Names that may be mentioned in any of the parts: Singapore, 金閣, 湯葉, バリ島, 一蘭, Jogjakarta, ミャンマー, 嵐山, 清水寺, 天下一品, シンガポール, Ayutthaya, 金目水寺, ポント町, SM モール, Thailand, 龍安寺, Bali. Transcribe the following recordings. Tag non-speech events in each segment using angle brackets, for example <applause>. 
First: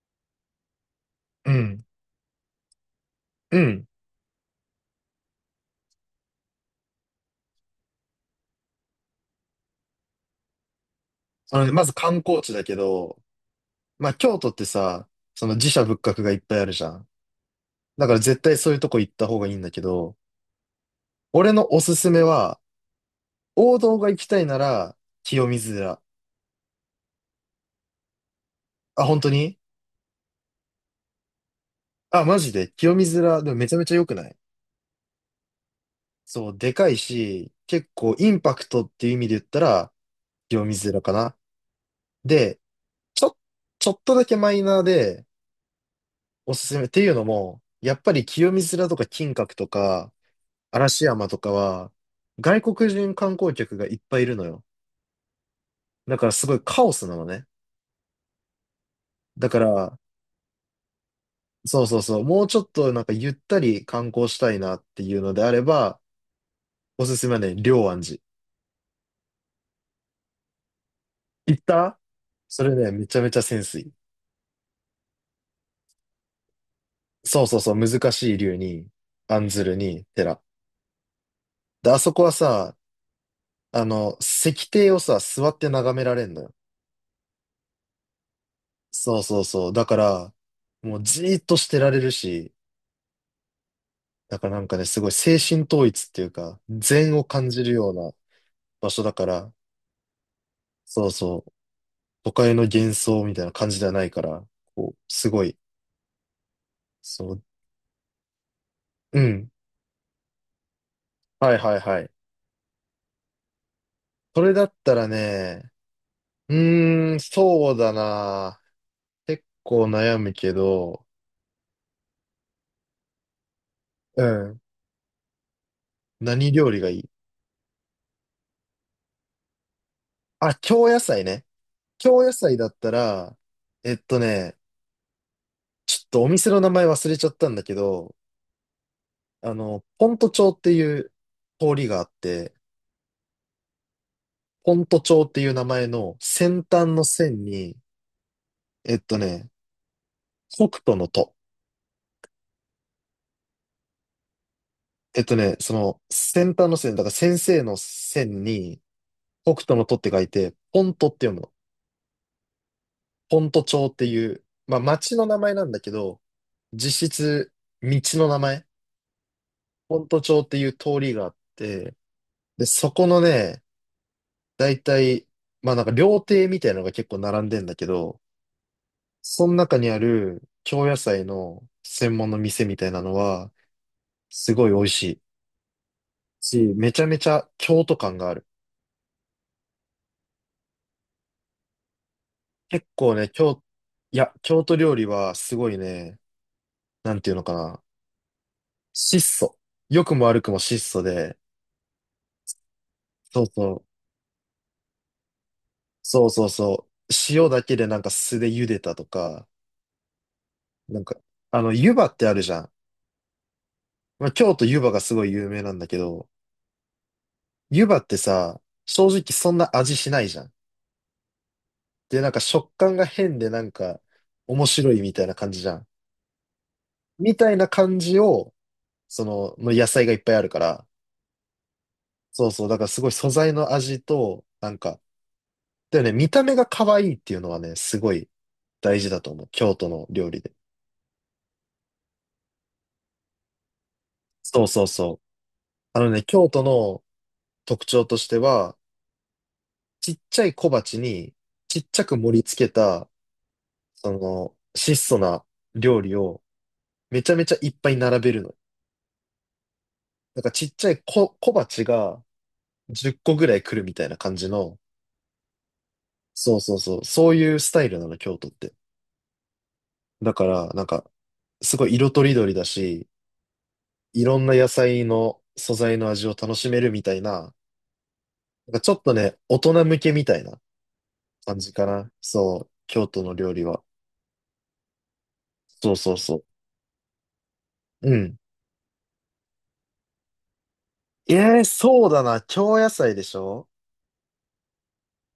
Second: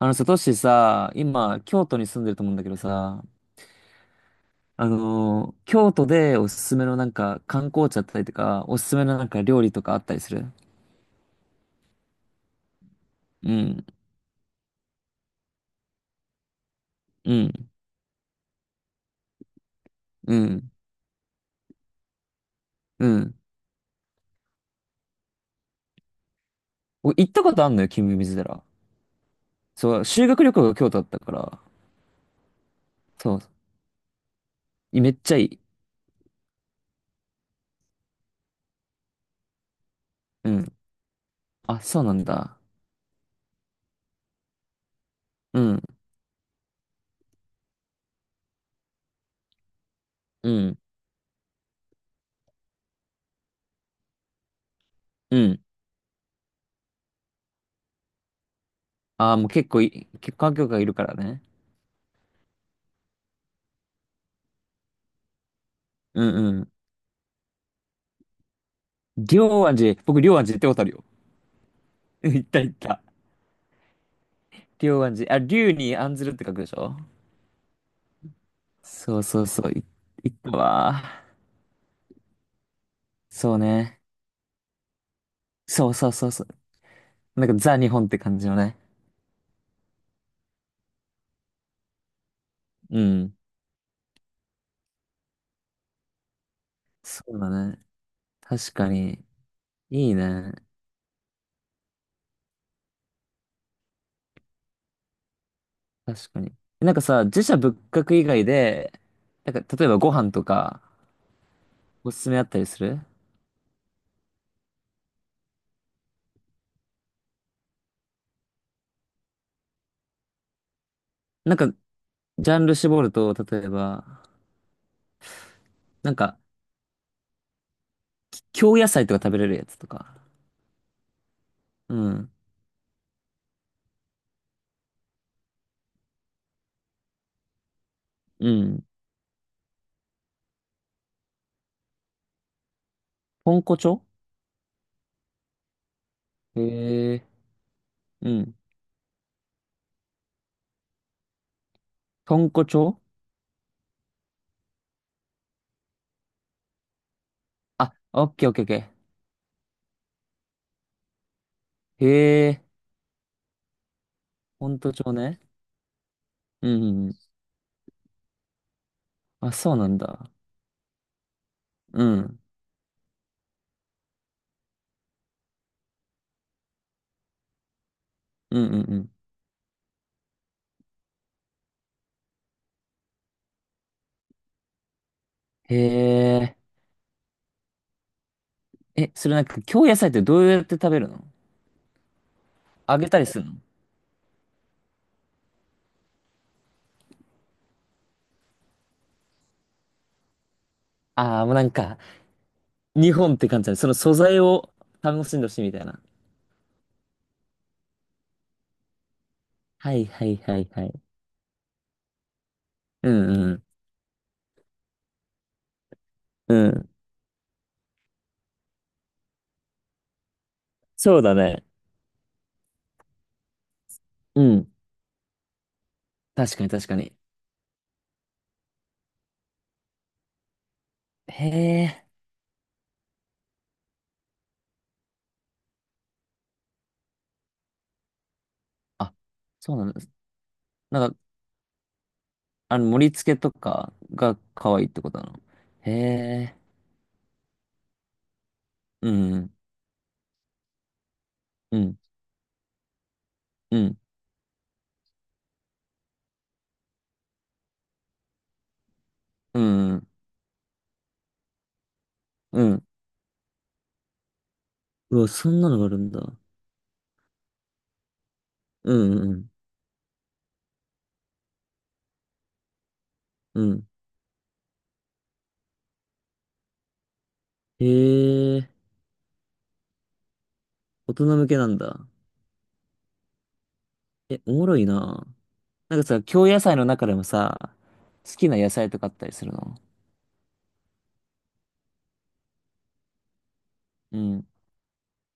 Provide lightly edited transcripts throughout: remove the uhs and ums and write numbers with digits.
あのさ、トシさ、う今、ん。京都に住んでると思うんだけどさ、うん。京都でおすすめのなんか観光地だったりとか、おすすめのなんか料理とかあったりする？あのね、まず観光地だけど、うん、まあ京都ってさ、その寺社仏閣がいっぱいあるじゃん。うん、だから絶対そういうとこ行った方がいいんだけど、うん、俺のおすすめは、うん。王道が行きたいなら、清水寺。お行ったことあんのよ、金目水寺。あ、本当に、そう、修学旅行が京都だったから、あ、マジで清水そう、寺、でもめちゃめちゃ良くない？めっちゃいい。そう、でかいし、結構インパクトっていう意味で言ったら、う清ん。水寺かな。あ、そうなんだ。で、ちょ、ちょっとだけマイナーでうん、おすすめっていうのも、やっぱり清水寺とか金閣とか、うん、嵐山とかは、外国人観光客がいっぱいいるのよ。うん。だからすごいカオスなのね。ああ、もだうから、結構観光客がいるからね。そうそうそう、もうちょっとなんかゆったり観光したいなっていうのであれば、うん、うん。おすすめはね、龍安寺。龍安寺、僕龍安寺行ったことあるよ。行った？ <laughs> うん行ったそ行れっね、た。めちゃめちゃセンスいい。龍安寺、あ、龍に安ずるって書くでしょ？そうそうそう、難しい龍に、そうそう案ずそう、るに、行っ寺。たわ。で、あそこはさ、そうあね。の、石庭をさ、座ってそう眺めそうられそうんのそよ。う。なんかザ日本って感じのね。そうそうそう。だから、もうじーっとしてられるし、うん。だからなんかね、すごい精神統一っていうか、禅そをう感だじるね。ような確場か所だに。から、いいね。そうそう、都会の幻想みたいな感じではないから、こう、すごい、確かに。なんかさ、そう、自社仏閣以外で、うん。なんか例えばご飯とかはいはいはい。おすすめあったりする？それだったらね、うそうだな。結構悩むけど、なんかジャンル絞ると、例えうば、ん。なんか何料理がいい？京野菜とか食べれるやつとか。あ、京野菜ね。う京ん。野菜だったら、えっとね、ちょっとお店の名前忘れちゃったんだけど、うん。あの、ポント町っていう通りがあって、豚骨町？フォント帳っていう名前の先端のへえ。線に、うん。えっとね、北斗のと、豚骨町？その先端の線、だから先生のあ、オッ線ケーオッケーオにッケ北斗のとって書いて、ポントって読むの。ー。へえ。ポント町っていう、ま豚あ骨町町の名ね。前なんだけど、うんうん実うん。質道の名前、あ、そうなんポントだ。町っていう通りがあって、うん。で、そこのね、だいたい、まあなんか料亭みたいなのが結構並んでんだけど、うんうんうん。その中にある京野菜の専門の店みたいなのは、すごい美味しいへえ。し、めちゃめちゃ京都感がある。え、それなんか、京野菜ってどうやって食べるの？結揚げ構たりね、するの？京、いや、京都料理はすごいね、なんていうのかな、質素。良くも悪くも質素で、ああー、もうなんか、日本っそうて感じそだね。う、その素材を楽しんでほしいみたいな。そうそうそう、塩だけでなんか酢で茹でたとか、はいはいはいはない。んか、あの、湯葉ってあるじゃん。うんうん。まあ、京都湯葉がすごい有名なんだけど、うん。湯葉ってさ、正直そんな味しないじゃん。そうだね。で、なんか食感が変でなんかう面ん。白いみたいな感じじゃん。確かに確かに。みたいな感じを、その、の野菜がいっぱいあるから。へえ。そうそう。だからすごい素材の味と、なんか、だよね、見た目が可愛いっていうのはね、すごい大事あ、だと思う。そ京うな都んでのす。料理で。なんか、盛り付けとかがそう可そ愛いうってことそなう。の？へあのね、京え。都の特徴としては、うん。ちっちゃい小鉢にうちっんちゃく盛り付けた、うん。その、質素な料理をめちゃめちゃいっぱい並べるの。うんうん。なんかちっちゃい小、小鉢がうん。10個ぐらい来るみたいな感じの、うわ、そんなのがあるんだ。そうそうそう、そういうスタイルなの、京都って。うんうんだから、なんか、すごい色とりどりだし、うん。うん。いろんな野菜の素材の味を楽しめるみたいな、へえ、なんかちょっとね、大人向けみたいな大人向け感なじんかだ。な。そう、京都の料理は。え、おもろいな。そうなんかそうさ、そう。京野菜の中でもさ、う好ん。きな野菜とかあったりするの？えそうだな。京野菜でしょ？うん。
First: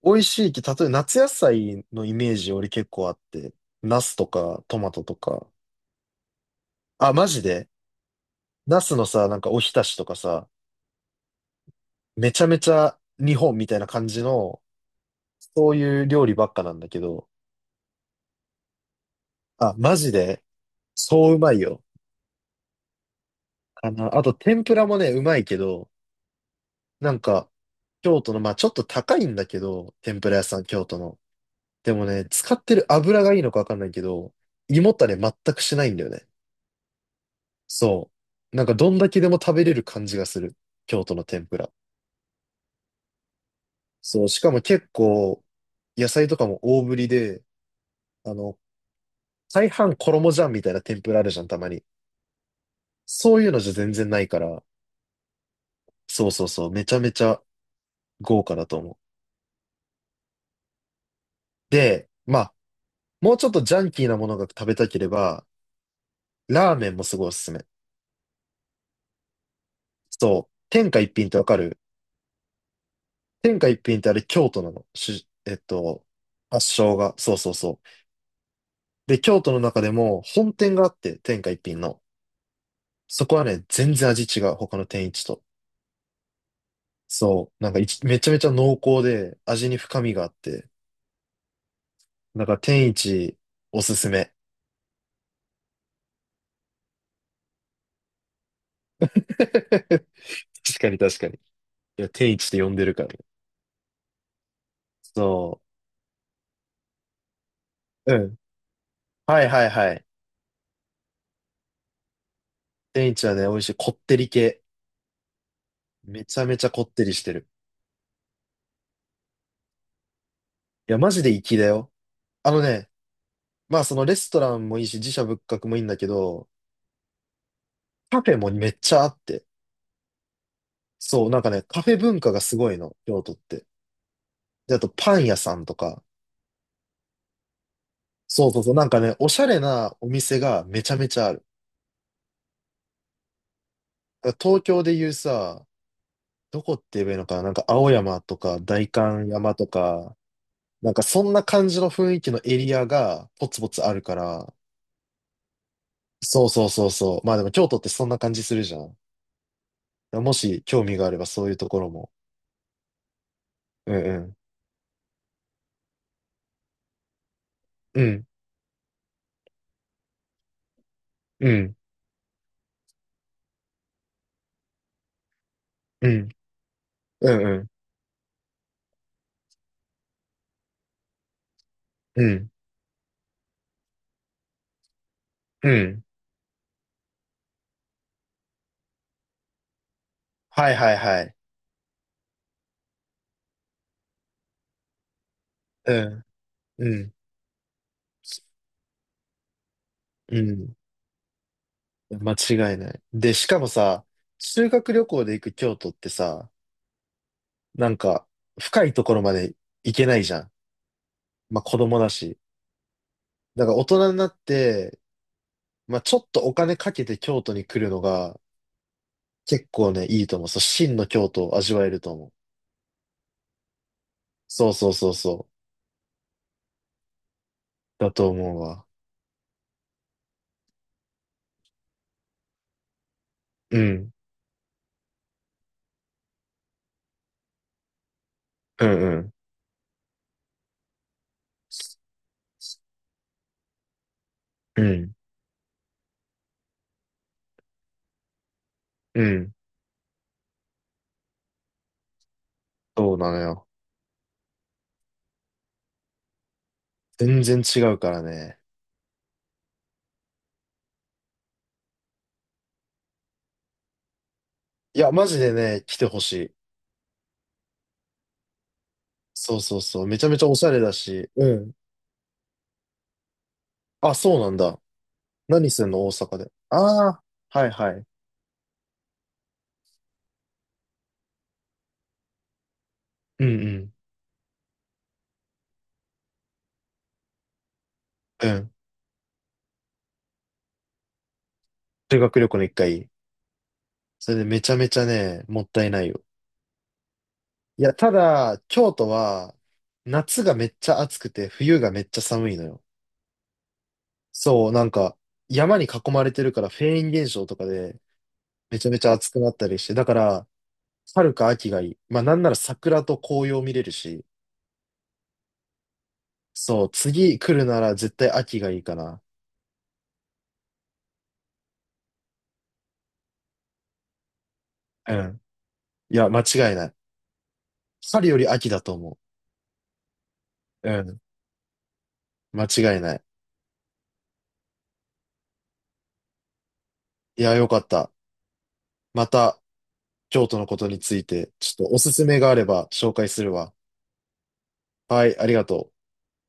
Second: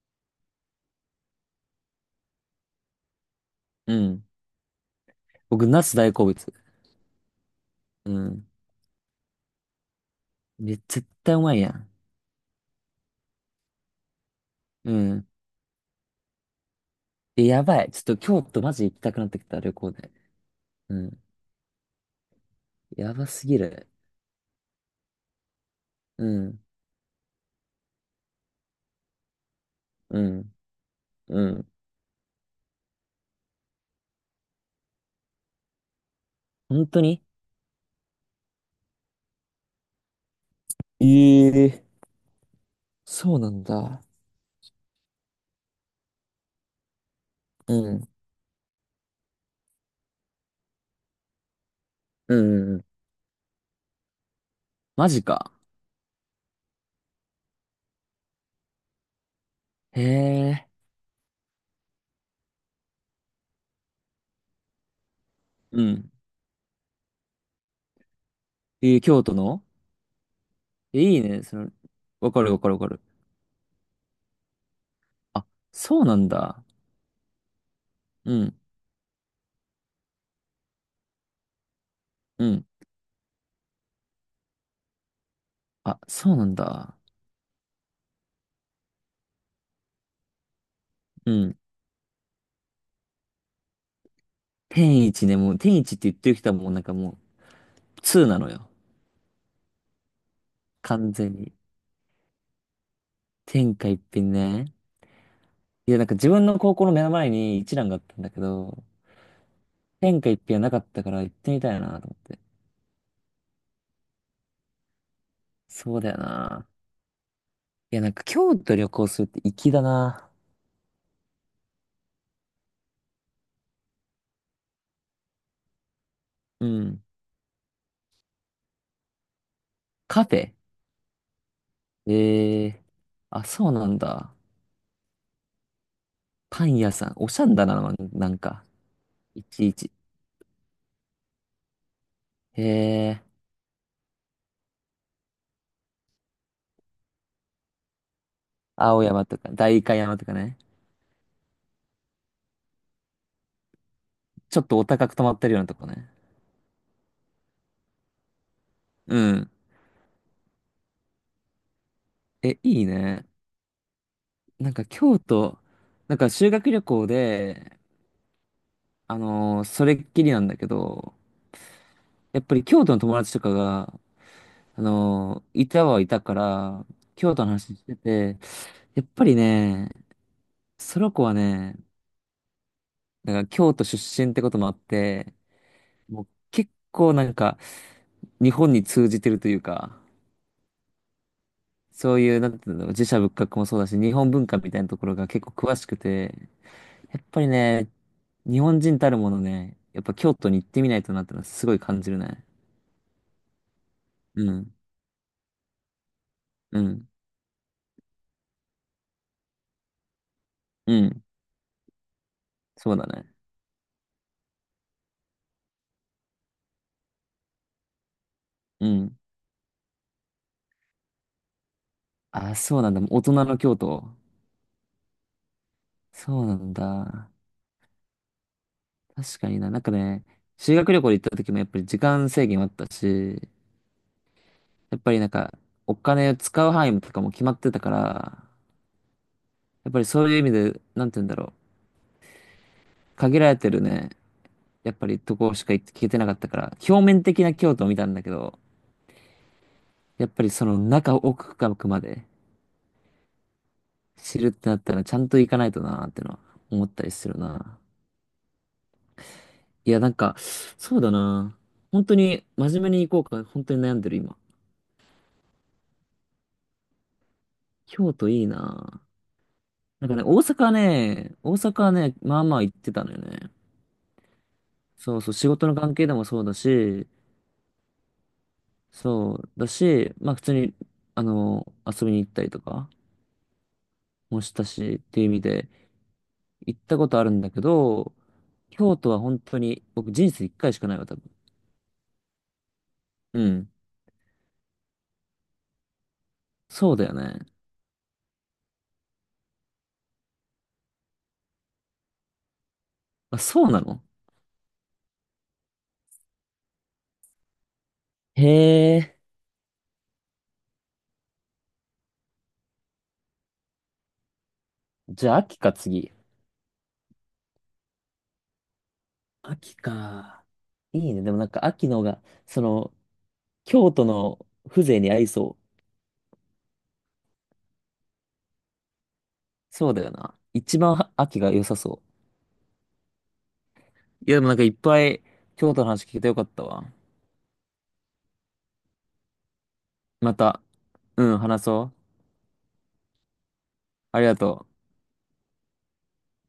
美味しい例えば夏野菜のイメージ俺結構あって、うナスん。とかトマトとか。僕、ナス大好物。あ、マジで？うん。ナスのさ、なんかおひたしとかさ、絶対うまいやん。めちゃめちゃ日本みたいな感じの、うん。そういう料理ばっかなんだけど、え、やばい。ちょっと京都マジ行きたくなってきた、旅あ、行マで。ジで、うん。そううまいよ。やばすぎる。あの、あと天ぷらもね、うまいけど、うん。なんか、京都の、まあちょっと高いんだけど、天うぷら屋ん。さん、京都の。うん。でもね、使ってる油がいいのかわかんないけど、胃もたれ全くしないんだよね。本当に？そう。なんかどんだけでも食べれる感じがする。京都の天ぷえら。え、そうなんだ。そう、しかも結構、野菜とかも大ぶりで、うん。あの、大半衣じゃんみたいな天ぷらあるじゃん、たまに。うんうんうん。そういうのじゃ全然ないから、マジか。そうそうそう、めちゃめちゃ豪華だと思う。へえ。で、まあ、もうちょっとジャンキーなものが食べたければ、うん。ラーメンもすごいおすすめ。えー、京都の？そう、天下一いい品ってね。わかる？わかるわかるわかる。天下一品ってあれ京都なの。し、あ、えっそと、うなんだ。発祥が。そうそうそう。うん、で、京都の中でも本店があって、天下一品の。うん。そこはね、全然味違う。他の天一と。あ、そうなんだ。そう、なんかいちめちゃめちゃ濃厚で、味に深みがあって、うん。なんか天一おすすめ。天一ね、もう、天一って言ってる人はもうなんかもう、通なのよ。<laughs> 確かに完確か全に。いに。や、天一って呼んでるからね。天下一品ね。そいや、なんか自分の高校の目の前に一蘭があっう。たうんだん。けど、はいはいはい。天下一品はなかったから行ってみたいなと思って。天一はね、美味しい。こってり系。そうだよめちゃめちな。ゃこってりしてる。いや、なんか京都旅行するって粋だな。いや、マジで粋だよ。あのね、まあそのレストランもいいし、自社仏閣もいいんだけど、うん。カフェもめっちゃあって。カフェ？そう、なんかね、カフェ文化がすええごいー。の、京都っあ、て。そうなんだ。で、あとパン屋さんとか。パン屋さん。おしゃんだな、なんそうそうか。そう、なんかね、おしいゃれちいち。なお店がめちゃめちゃある。へえ、だから東京でいうさ、どこって言えばいいのかな、なんか青山とか代青山官とか、山と代官か、山とかね。なんかそんな感じの雰囲気のエリアがポツポツあるから、ちょっとお高く泊まってるようなとこね。そうそうそうそう。まあでも京都ってそんな感じするじゃん。うん。もし興味があればそういうところも。え、いいね。うんうん。なんか京都、なんか修学旅行で、うん。それっきりなんだけど、うん。やっぱり京都の友達とかが、いたはいうたん。から、う京都んのうん。話してて、やっぱりね、その子はね、うん。なんか京都出身ってこともあって、うん。もう結構なんか、日本に通じてるというか、はいはいはい。そういう、なんていうの、寺社仏閣もそうだし、日本文化みたいなところが結構詳しうくん。て、うん。やっぱりね、日本人たるものね、やっぱ京う都に行っん。てみないとなってのはすごい感じる間ね。違いない。で、しかもさ、う修ん、学旅行で行く京都ってさ、うん、なんか深いところまで行けないじゃん。うん、まあ子供だし。そうだね。だから大人になって、まあちょっとお金かけて京都に来るのがうん。結構ね、いいと思う。そう、真の京都を味わえると思う。あ、そうなんだ。大人の京都。そうそうそうそう。そうなんだ。だと思うわ。確かにな。なんかね、修学旅行で行った時もやっぱり時間制限はあったし、うん。やっぱりなんか、お金を使う範囲とかも決まってたから、うんうん。やっぱりそういう意味で、なんて言うんだろう。限られてるね、うやっぱん。りとこしか行けてなかったから、表面的な京都を見たんだけど、うん。やっぱりその中奥深くまでそうなのよ。知るってなったらちゃんと行かないとなーってのは思ったりする全然な。違うからね。いや、なんか、そうだな。本当に真面目に行こうか、本当に悩んでる今。いや、マジでね、来てほしい。京都いいな。そうそうそう。なんかめね、ちゃ大めちゃおしゃ阪れだし。ね、大うん。阪はね、まあまあ行ってたのよね。あ、そうなんだ。そうそう、仕事何のすん関の係大でも阪そうで？だし、ああ、はいはい。そうだし、まあ普通に、遊びに行ったりとかうんうん。もしたしっていう意味で、行ったことあるんだけど、うん。京都は本当に、僕人生一回しかないわ、多分。修学旅行の一回。うん。それでめちゃめちゃね、もったいないよ。そうだよね。いや、ただ、京都は、夏がめっちゃ暑くて、冬がめっちゃ寒いのよ。あ、そうなの？そう、なんか、山に囲まれてるから、フェーン現象とかで、へめちゃめちゃえ。暑くなったりして、だから、春か秋がいい。まあ、なんなら桜と紅葉見れるし、じゃあ、秋か、次。そう、次来るなら絶対秋がいいかな。秋か。いいね。でもなんか、秋の方が、その、京都の風情にう合いん。そう？いや、間違いない。春より秋だと思そうだよな。一う。う番はん。秋が良さそ間違いない。う。いや、でもなんかいっぱい京都の話聞けてよかったわ。いや、よかった。また、ま京都た、のことにつういん、て、話ちょっそう。とおすすめがあれば紹介するわ。ありがとう。はい、ありがとう。